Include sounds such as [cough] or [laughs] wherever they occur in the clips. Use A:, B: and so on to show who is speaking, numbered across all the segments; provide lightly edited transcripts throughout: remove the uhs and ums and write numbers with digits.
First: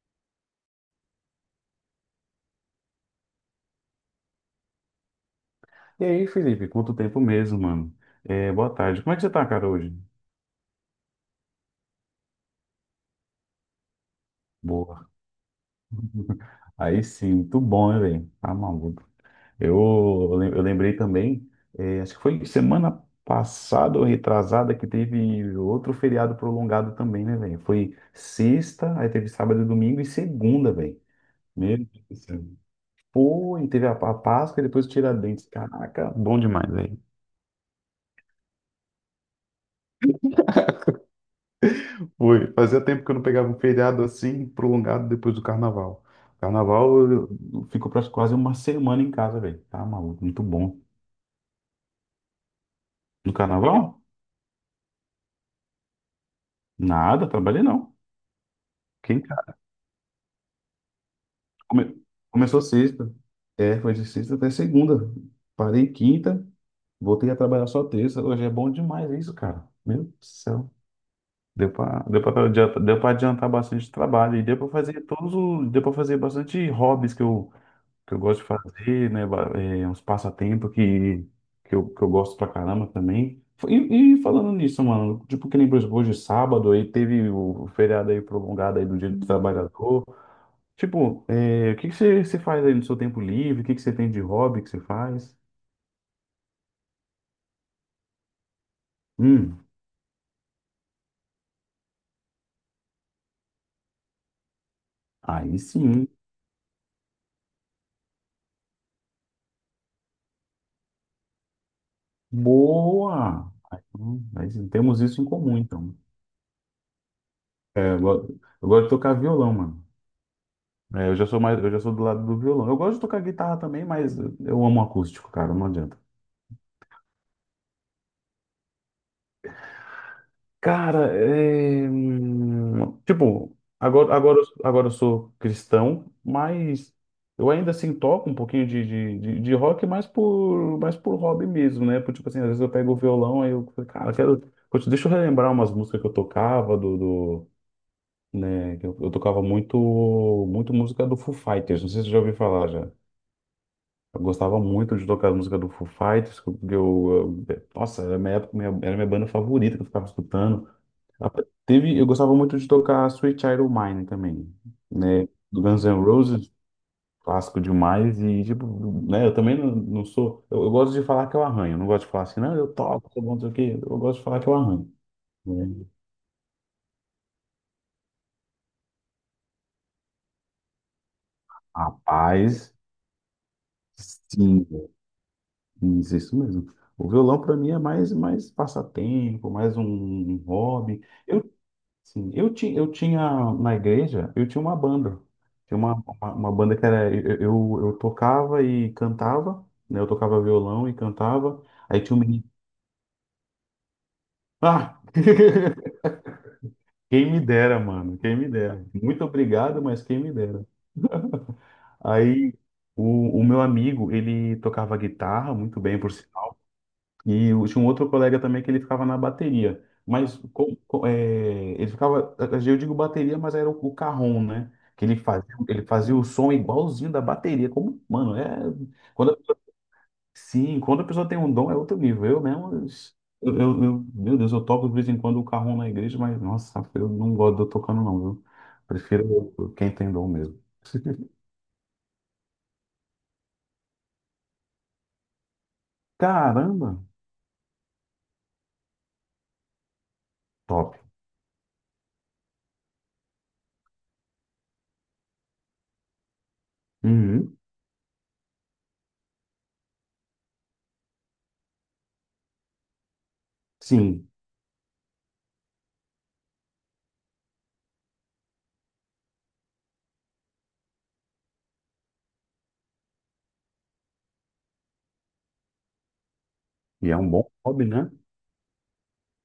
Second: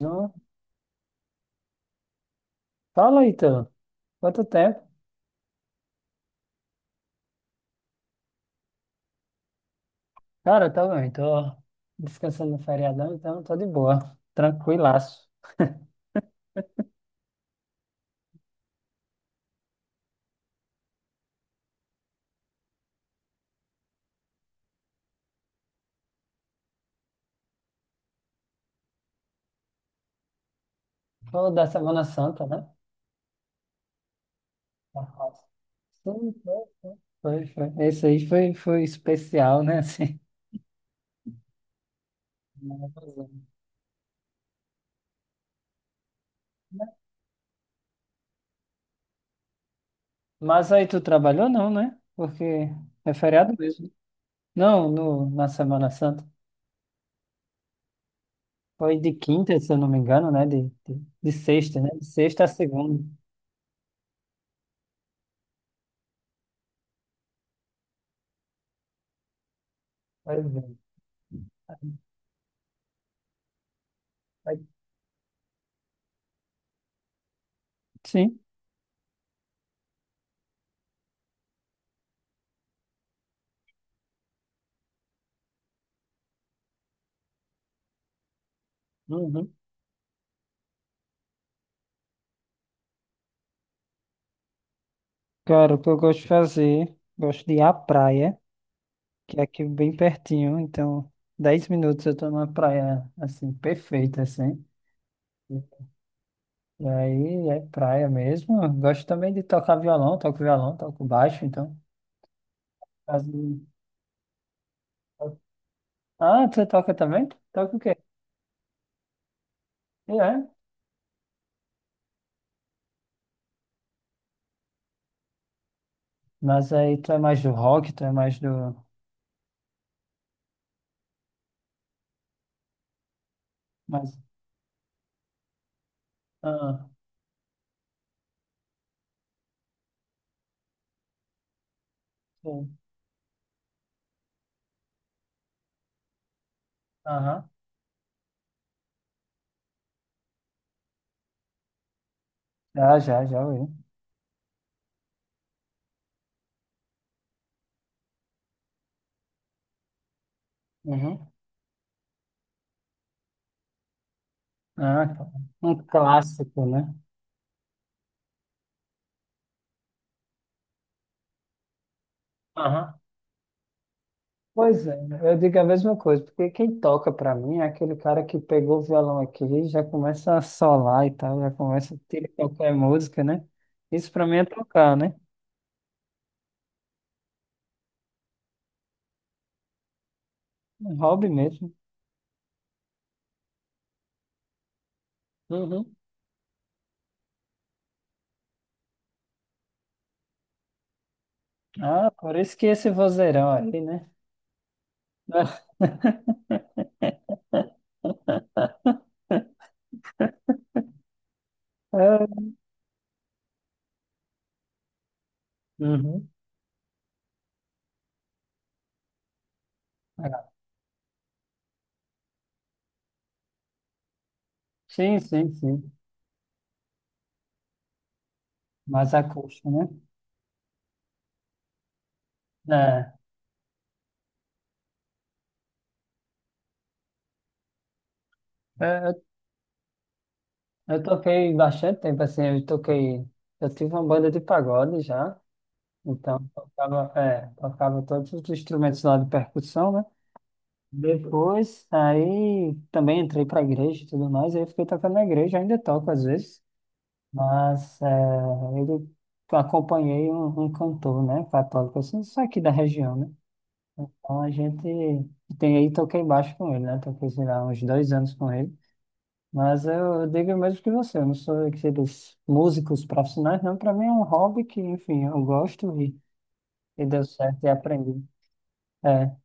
A: Não. Fala, Ítalo. Quanto tempo?
B: E aí, Felipe, quanto tempo mesmo, mano? É, boa tarde. Como é que você tá, cara, hoje?
A: Cara, tá bem, tô descansando no feriadão, então tô de boa,
B: Boa.
A: tranquilaço.
B: [laughs] Aí sim, muito bom, né, velho? Tá maluco. Eu, eu lembrei também, é, acho que foi semana passada ou retrasada que teve outro feriado prolongado também, né, velho? Foi sexta, aí teve sábado e domingo e segunda, velho.
A: Falou da
B: Meu
A: Semana
B: Deus do céu.
A: Santa, né?
B: Foi, teve a Páscoa e depois o
A: Da roça.
B: Tiradentes. Caraca,
A: Sim,
B: bom
A: foi,
B: demais,
A: foi.
B: velho.
A: Foi, foi. Esse aí foi, foi especial, né? [laughs] Assim.
B: Foi fazia tempo que eu não
A: Maravilhoso.
B: pegava um feriado assim prolongado depois do carnaval. Carnaval, eu fico quase uma semana em casa, velho. Tá maluco, muito
A: Mas
B: bom.
A: aí tu trabalhou não, né? Porque é
B: No
A: feriado
B: carnaval?
A: mesmo. Não, no, na Semana Santa.
B: Nada, trabalhei não.
A: Foi de
B: Fiquei em
A: quinta, se eu não me engano, né? De sexta, né?
B: Come-
A: De sexta a
B: Começou
A: segunda.
B: sexta. É, foi de sexta até segunda. Parei quinta, voltei a trabalhar só terça. Hoje é bom demais isso, cara. Meu Deus do
A: Pois é.
B: céu. Deu pra adiantar bastante trabalho e deu
A: Foi-
B: pra fazer todos os, deu pra fazer bastante hobbies que eu
A: Sim.
B: gosto de fazer, né? É, uns passatempos que eu gosto pra caramba também. E falando nisso, mano, tipo, que nem por exemplo, hoje é sábado, aí teve o feriado aí prolongado aí do Dia do
A: Uhum.
B: Trabalhador. Tipo, é, o que que você faz aí no seu tempo livre? O que que você tem de hobby que você faz?
A: Cara, o que eu gosto de fazer, gosto de ir à praia, que é aqui
B: Hum,
A: bem pertinho, então 10 minutos eu tô numa praia, assim, perfeita, assim.
B: aí sim.
A: E aí é praia mesmo. Eu gosto também de tocar violão, toco baixo, então. Mas,
B: Boa! Aí, aí sim, temos isso em comum, então.
A: Ah, você toca também? Toca o
B: É,
A: quê?
B: eu gosto de tocar violão, mano.
A: É,
B: É, eu já sou mais, eu já sou do lado do violão. Eu gosto de tocar guitarra também, mas eu amo acústico, cara, não adianta.
A: mas aí tu é mais do rock, tu é mais do...
B: Cara, tipo, agora,
A: Mais...
B: agora, agora eu sou cristão,
A: Ah,
B: mas eu ainda assim toco um pouquinho de rock, mais por hobby mesmo, né? Por, tipo assim, às vezes eu
A: sim.
B: pego o violão aí eu, falo, cara, quero, putz, deixa eu relembrar umas músicas que eu tocava, do,
A: Aham.
B: do, né? que Eu, eu tocava muito, muito música do Foo Fighters, não sei se você já ouviu falar já.
A: Já ouvi.
B: Eu gostava muito de tocar as músicas do Foo Fighters, porque nossa, era minha época, era minha banda favorita que eu ficava escutando.
A: Uhum.
B: A- Teve, eu gostava muito de tocar Sweet Child O' Mine também,
A: Ah,
B: né?
A: tá.
B: Do
A: Um
B: Guns N' Roses,
A: clássico, né?
B: clássico demais, e tipo, né, eu também não, não sou, eu gosto de falar que eu arranho, eu não gosto de falar assim, não, eu
A: Aham.
B: toco, sou bom, não sei o quê, eu gosto de falar que eu
A: Pois
B: arranho,
A: é, eu digo a
B: né?
A: mesma coisa, porque quem toca pra mim é aquele cara que pegou o violão aqui e já começa a solar e tal, já começa a tirar qualquer
B: Rapaz,
A: música, né? Isso pra mim é
B: sim,
A: tocar, né?
B: isso isso mesmo. O violão para mim é mais passatempo, mais um
A: Um
B: hobby.
A: hobby mesmo.
B: Sim, eu tinha na igreja, eu tinha uma banda. Tinha uma,
A: Uhum.
B: uma, uma banda que era. Eu tocava e cantava, né? Eu tocava violão e cantava. Aí
A: Ah,
B: tinha um
A: por
B: menino.
A: isso que esse vozeirão aí, né?
B: Ah! [laughs] Quem
A: [laughs]
B: me dera, mano, quem me dera. Muito obrigado, mas quem me dera. Aí
A: É.
B: o meu amigo, ele tocava guitarra muito bem, por, si.
A: Uhum.
B: E eu tinha um outro colega também que ele ficava na bateria. Mas
A: Ah,
B: ele ficava, eu digo bateria, mas era o carrom, né? Que ele
A: sim, sim,
B: fazia, ele
A: sim.
B: fazia o som igualzinho da bateria. Como, mano, é.
A: Mais
B: Quando a pessoa-
A: acústico, né?
B: sim, quando a pessoa tem um dom, é outro nível. Eu mesmo.
A: É,
B: Meu Deus, eu toco de vez em quando o carrom na igreja, mas nossa, eu não gosto de eu tocando, não, viu?
A: eu, eu
B: Prefiro quem tem dom mesmo.
A: eu
B: [laughs]
A: toquei bastante tempo, assim, eu toquei, eu tive uma banda de pagode já. Então,
B: Caramba!
A: tocava todos os instrumentos lá de percussão, né?
B: Top.
A: Depois, aí também entrei para a igreja e tudo mais, aí fiquei tocando na igreja, ainda toco às vezes,
B: Uhum,
A: mas eu acompanhei um cantor, né, católico, assim, só aqui da região, né?
B: sim.
A: Então a gente tem aí, toquei baixo com ele, né? Toquei, sei lá, uns 2 anos com ele. Mas eu digo o mesmo que você, eu não sou aqueles músicos profissionais, não. Para mim é um hobby que, enfim, eu gosto e
B: E é
A: deu
B: um bom
A: certo e
B: hobby, né?
A: aprendi. É,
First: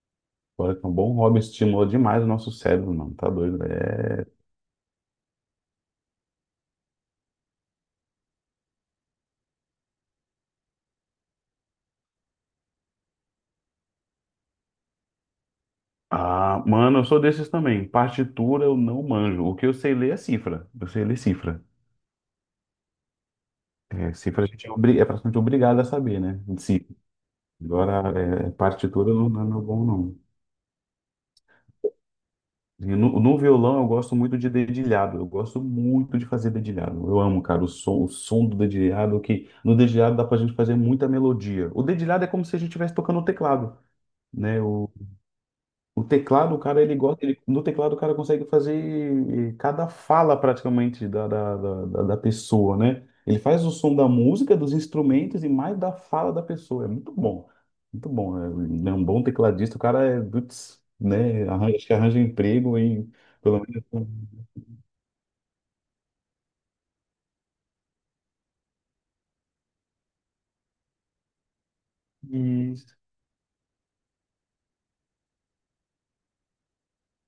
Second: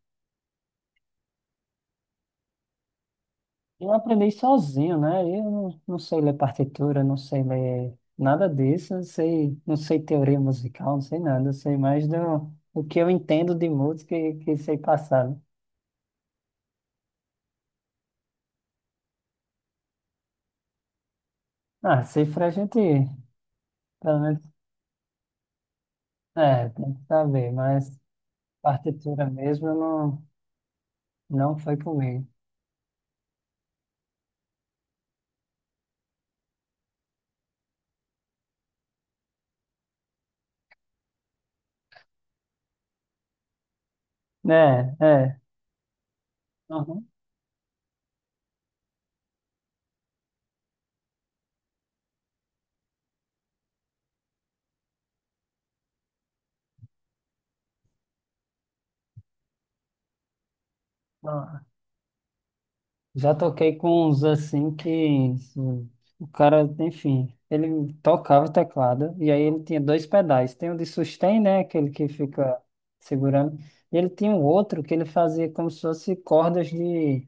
B: Olha que é um bom hobby estimula demais o nosso cérebro, mano. Tá doido, velho.
A: eu aprendi
B: É...
A: sozinho, né? Eu não, não sei ler partitura, não sei ler nada disso, não sei, não sei teoria musical, não sei nada, eu sei mais do que eu entendo de música e que sei passar, né?
B: Ah, mano, eu sou desses também. Partitura eu não manjo. O que eu sei ler é cifra. Eu sei ler cifra.
A: Ah, cifra a gente,
B: É,
A: pelo menos,
B: cifra a gente é praticamente obrigado a saber, né? Sim.
A: tem que saber, mas
B: Agora, partitura não,
A: partitura
B: não é meu
A: mesmo eu
B: bom, não.
A: não, não foi comigo.
B: E no violão eu gosto muito de dedilhado. Eu gosto muito de fazer dedilhado. Eu amo, cara, o som do dedilhado, que no dedilhado dá pra gente fazer muita melodia. O dedilhado é como se a gente estivesse tocando o teclado, né?
A: É, é.
B: O teclado, o cara, ele gosta, ele, no teclado o cara consegue fazer cada fala praticamente da pessoa, né? Ele faz o som da música, dos instrumentos e mais da fala da pessoa. É muito bom, muito bom. É um bom tecladista, o cara é, putz, né?
A: Uhum.
B: Arranja, acho que arranja emprego e
A: Já
B: pelo
A: toquei
B: menos.
A: com uns assim que assim, o cara, enfim, ele tocava o teclado e aí ele tinha dois pedais. Tem o de sustain, né? Aquele que fica
B: Isso.
A: segurando. E ele tinha um outro que ele fazia como se fosse cordas de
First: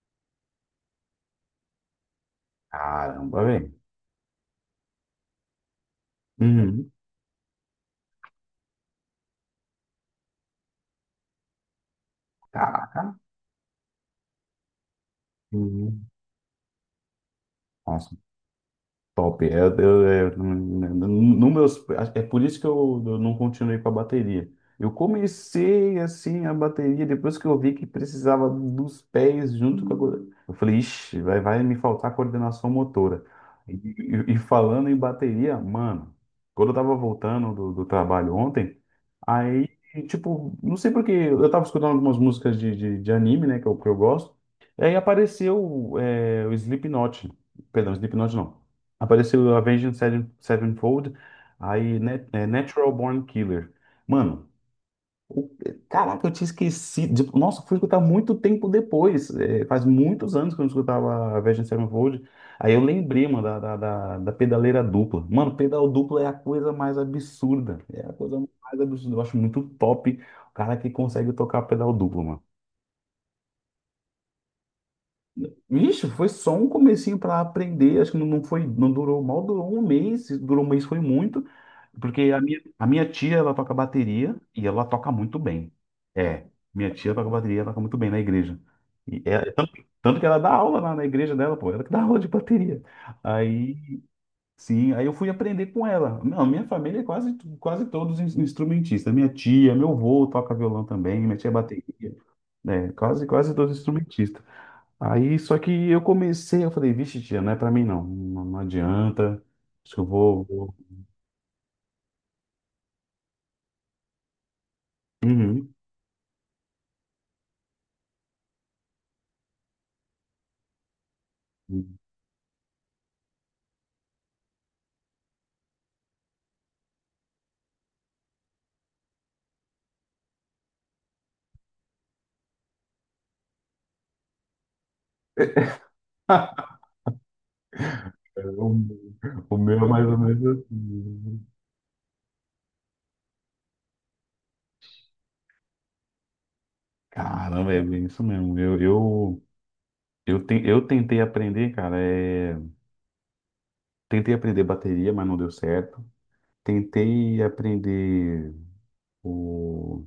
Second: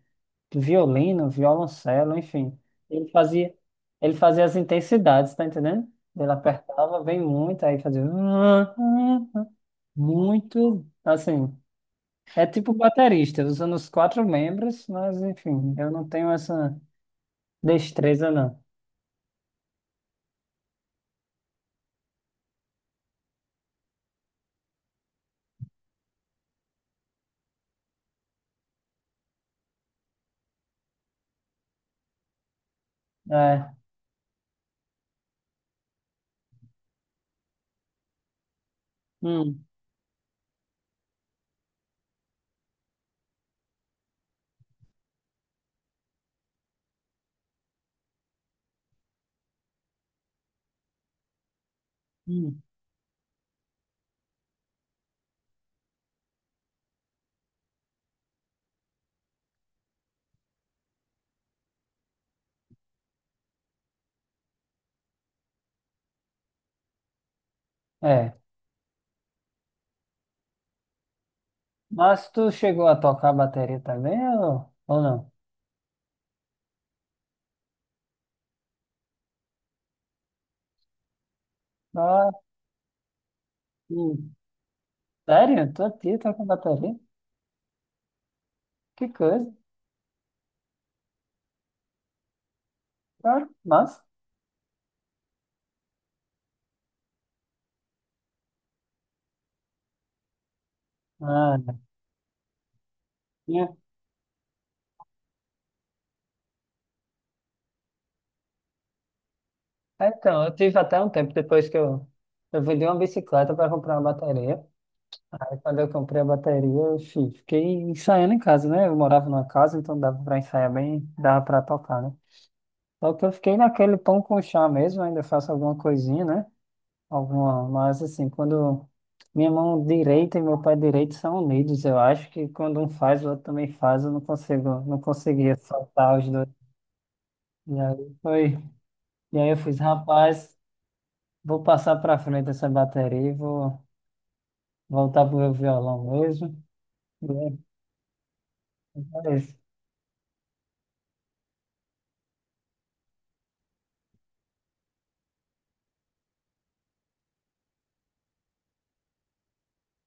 A: violino, violoncelo, enfim. Ele
B: Caramba,
A: fazia,
B: velho.
A: ele fazia as intensidades, tá entendendo? Ele
B: Uhum.
A: apertava bem muito, aí fazia muito, assim. É tipo
B: Caraca.
A: baterista, usando os quatro membros, mas enfim, eu não
B: Uhum.
A: tenho essa. Destreza não.
B: Top. É, eu- é, no meus, é por isso que eu não continuei com a bateria. Eu comecei assim a bateria depois que eu vi que precisava dos pés junto Eu falei, ixi, vai me faltar coordenação motora.
A: É.
B: E falando em bateria, mano, quando eu tava voltando do trabalho ontem,
A: Hum,
B: aí, tipo, não sei porque eu tava escutando algumas músicas de anime, né, que eu gosto, e aí apareceu o Slipknot. Perdão, Slipknot não. Apareceu o Avenged Sevenfold, aí
A: hum.
B: Natural Born Killer. Mano, o- caraca, eu tinha esquecido. Nossa, fui escutar muito tempo depois. É, faz muitos anos que eu não escutava Avenged Sevenfold. Aí eu lembrei, mano, da pedaleira dupla. Mano, pedal dupla é a coisa mais absurda. É a
A: É.
B: coisa mais absurda. Eu acho muito top o cara que consegue tocar pedal duplo,
A: Mas
B: mano.
A: tu chegou a tocar bateria também ou não?
B: Ixi, foi só um comecinho para aprender, acho que não não foi, não durou, mal durou um mês, se durou um mês foi muito,
A: Ah,
B: porque a minha tia, ela toca
A: hum.
B: bateria e ela toca muito
A: Sério?
B: bem.
A: Tua tia toca
B: É, minha
A: bateria?
B: tia toca bateria, ela toca muito bem na igreja.
A: Que
B: E
A: coisa.
B: é- Tanto que ela dá aula lá na igreja dela, pô, ela que dá aula de bateria.
A: Ah,
B: Aí,
A: mas.
B: sim, aí eu fui aprender com ela. Não, minha família é quase, quase todos instrumentistas. Minha tia, meu avô toca violão também, minha tia é
A: Ah, né?
B: bateria, né? Quase, quase todos instrumentistas. Aí, só que eu comecei, eu falei, vixe, tia, não é pra mim não, não, não adianta, acho que eu
A: É, então,
B: vou...
A: eu
B: vou-
A: tive até um tempo depois que eu vendi uma bicicleta para comprar uma bateria. Aí
B: Uhum.
A: quando eu comprei a bateria, eu fiquei ensaiando em casa, né? Eu morava numa casa, então dava para ensaiar bem, dava para tocar, né? Só que eu fiquei naquele pão com chá mesmo, ainda faço alguma coisinha, né? Alguma, mas assim, quando minha mão direita e meu pé direito são unidos, eu acho que quando um faz, o outro também faz, eu não consigo, não conseguia soltar os dois.
B: [laughs]
A: E aí foi, e aí
B: O
A: eu
B: o
A: fiz,
B: meu é mais ou menos
A: rapaz,
B: assim.
A: vou passar para frente essa bateria e vou voltar pro meu violão mesmo. E
B: Caramba, é bem isso mesmo. Eu,
A: é
B: eu,
A: isso.
B: eu, ten- eu tentei aprender, cara, tentei aprender bateria, mas não deu certo. Tentei aprender o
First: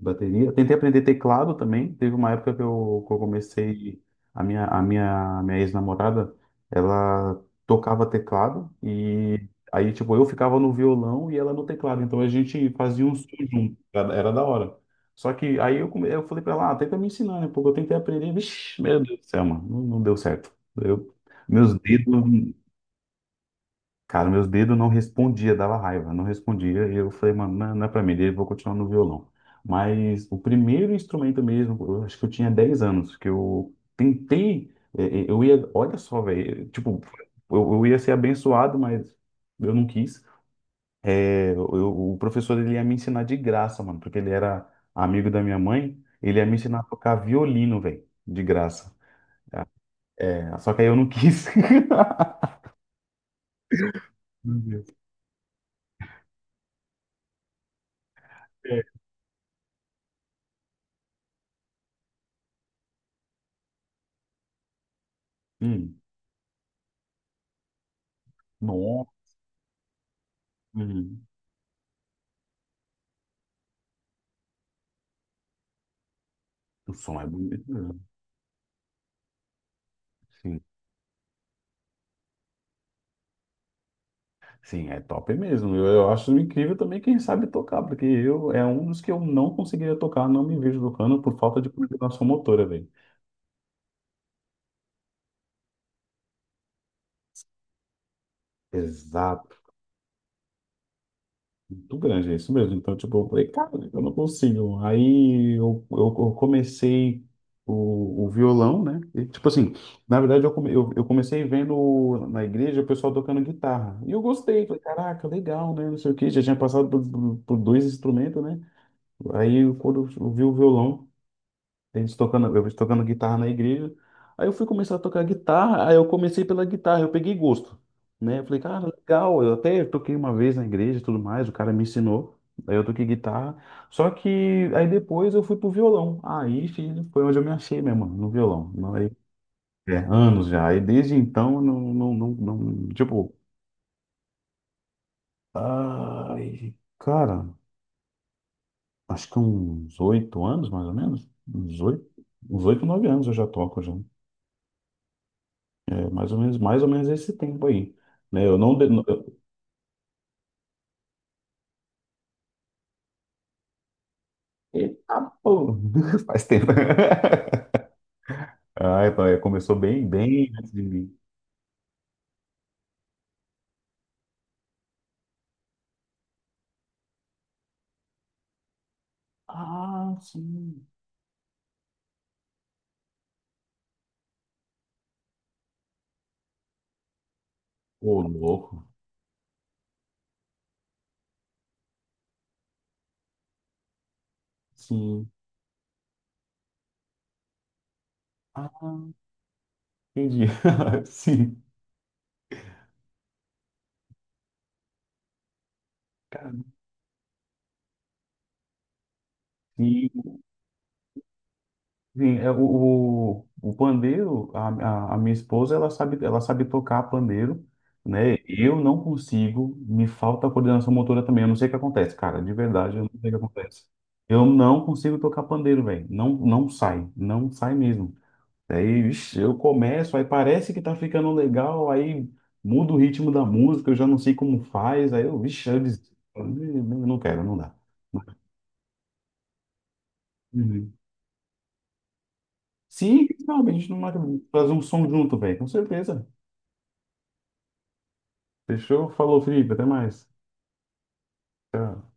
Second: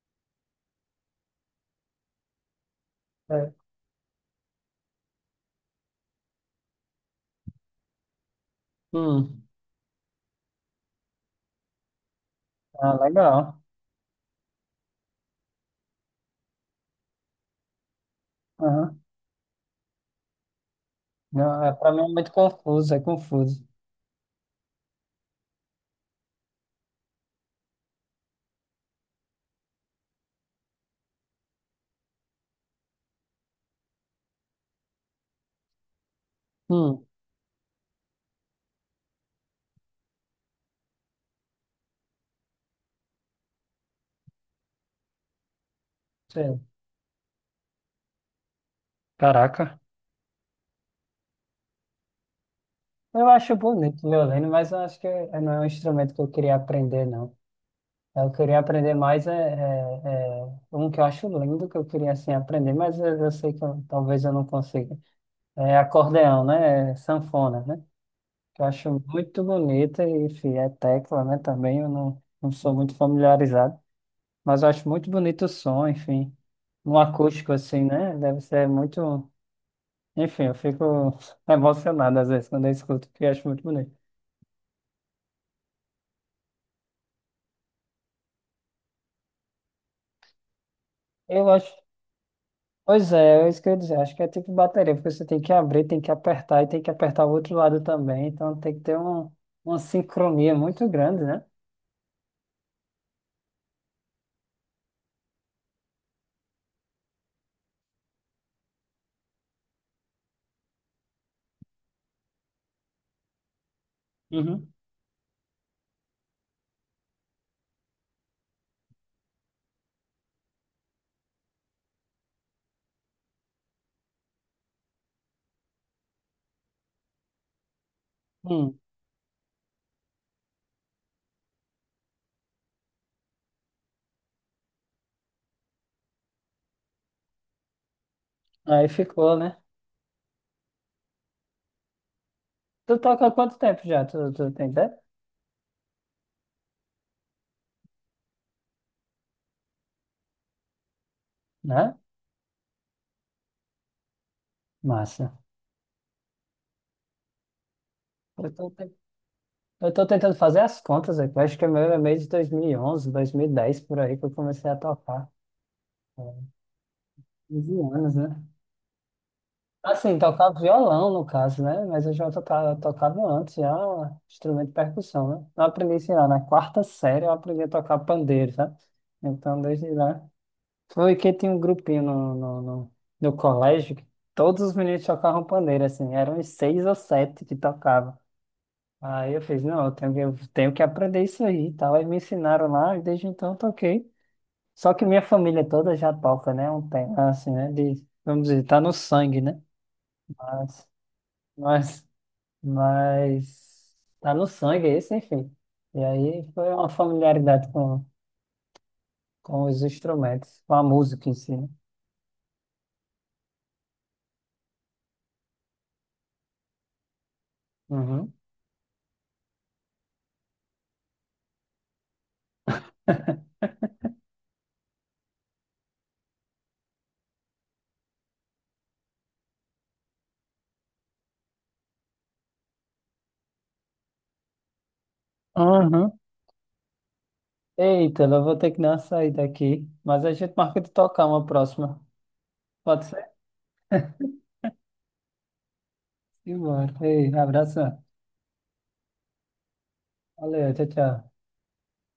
B: bateria. Eu tentei aprender teclado também. Teve uma época que eu
A: É.
B: comecei. A minha ex-namorada, ela tocava teclado
A: Hum,
B: e aí, tipo, eu ficava no violão e ela no teclado. Então a gente
A: ah,
B: fazia um som
A: legal.
B: junto. Era da hora. Só que aí eu falei pra ela, ah, tenta me ensinar, né? Porque eu tentei aprender. Vixe, meu
A: Uhum.
B: Deus do céu, mano. Não, não deu certo. Eu,
A: Não,
B: meus
A: para mim é muito
B: dedos.
A: confuso, é confuso.
B: Cara, meus dedos não respondia, dava raiva, não respondia. E eu falei, mano, não, não é pra mim, eu vou continuar no violão. Mas o primeiro instrumento mesmo, eu acho que eu tinha 10 anos, que eu tentei, eu ia, olha só, velho, tipo,
A: Hum,
B: eu ia ser abençoado, mas eu não quis. É, o professor ele ia me ensinar de graça, mano, porque ele era amigo da minha mãe, ele ia me
A: sei.
B: ensinar a tocar violino, velho, de graça.
A: Caraca.
B: É, só que aí eu não quis. [laughs]
A: Eu acho bonito o violino,
B: Meu
A: mas eu
B: Deus.
A: acho que é- não é um instrumento que eu queria aprender, não. Eu queria
B: É.
A: aprender mais, um que eu acho lindo que eu queria assim, aprender, mas eu sei que talvez eu não consiga. É
B: Hum,
A: acordeão, né? É sanfona, né? Que eu acho
B: nossa.
A: muito bonita e, enfim, é tecla, né? Também eu não sou muito familiarizado, mas eu acho muito bonito o som, enfim.
B: O
A: Um
B: som é
A: acústico
B: bonito
A: assim,
B: mesmo.
A: né? Deve ser muito. Enfim, eu
B: Sim,
A: fico [laughs] emocionado às vezes quando eu escuto, porque eu acho muito bonito.
B: sim, é top mesmo. Eu acho incrível também quem sabe tocar, porque eu é um dos que eu não conseguiria tocar, não me vejo tocando por
A: Eu
B: falta de
A: acho.
B: coordenação motora, velho.
A: Pois é, é isso que eu ia dizer. Acho que é tipo bateria, porque você tem que abrir, tem que apertar e tem que apertar o outro lado também. Então tem que ter um,
B: Exato.
A: uma sincronia muito grande, né?
B: Muito grande, é isso mesmo. Então, tipo, eu falei, cara, eu não consigo. Aí eu comecei o violão, né? E, tipo assim, na verdade, eu comecei vendo na igreja o pessoal tocando guitarra. E eu gostei,
A: Uhum.
B: falei, caraca, legal, né? Não sei o quê. Já tinha passado por, por dois instrumentos, né? Aí quando eu vi o violão, eles tocando, eu tocando guitarra na igreja, aí eu fui começar a tocar guitarra, aí eu comecei pela guitarra, eu peguei gosto, né? Eu falei,
A: Hum,
B: cara, legal, eu até toquei uma vez na igreja e tudo mais, o cara me ensinou, aí eu toquei guitarra, só que aí depois eu fui pro violão, aí filho, foi onde eu me achei mesmo, no violão.
A: aí
B: Não, aí,
A: ficou, né?
B: é, anos já, aí desde então, não, não, não,
A: Tu toca há
B: tipo,
A: quanto tempo já? Tu tem ideia?
B: ai, cara, acho que uns 8 anos, mais ou menos. Uns
A: Né?
B: oito, uns oito, 9 anos eu já toco já.
A: Massa.
B: É mais ou menos esse tempo aí. Né,
A: Eu
B: eu
A: tô,
B: não.
A: te- eu tô tentando fazer as contas aqui. Eu acho que o meu é meio de 2011, 2010, por aí que eu comecei a tocar.
B: Eita, pô! [laughs] Faz tempo. [laughs]
A: 15 anos, né?
B: Ai, pai, começou bem,
A: Assim,
B: bem
A: tocava
B: antes de
A: violão,
B: mim.
A: no caso, né? Mas eu já tocava antes, já instrumento de percussão, né? Eu aprendi, sei lá, na quarta série eu aprendi a tocar pandeiro, sabe? Então, desde
B: Ah,
A: lá.
B: sim.
A: Foi que tinha um grupinho no colégio que todos os meninos tocavam pandeiro, assim. Eram uns seis ou sete que tocavam.
B: Ô, louco.
A: Aí eu fiz, não, eu tenho que aprender isso aí e tal. Aí me ensinaram lá e desde então eu toquei. Só que minha
B: Sim.
A: família toda já toca, né? Um tempo, assim, né? De, vamos dizer,
B: Ah,
A: tá no sangue, né?
B: entendi.
A: Mas...
B: [laughs] Sim.
A: Mas mas tá no sangue esse, enfim. E aí
B: Cara,
A: foi uma familiaridade com os
B: sim.
A: instrumentos, com a música em si, né?
B: Sim, é, o pandeiro, a minha esposa, ela sabe tocar pandeiro,
A: Uhum.
B: né? Eu não consigo, me falta coordenação motora também. Eu não sei o que acontece, cara, de verdade, eu não sei o que
A: [laughs]
B: acontece. Eu não consigo tocar pandeiro, velho. Não, não sai, não sai mesmo. Aí, ixi, eu começo, aí parece que tá ficando legal, aí muda o ritmo da música, eu já não sei como faz, aí eu, vixe, eu
A: Uhum.
B: desisto. Eu não quero, não dá.
A: Eita, eu vou ter que dar uma saída aqui, mas a gente marca de
B: Uhum.
A: tocar uma próxima. Pode
B: Sim,
A: ser?
B: sabe, a gente não vai fazer um som junto, velho, com certeza.
A: Embora. Ei, abraço.
B: Fechou? Falou, Felipe. Até mais.
A: Valeu, tchau, tchau.
B: Tchau.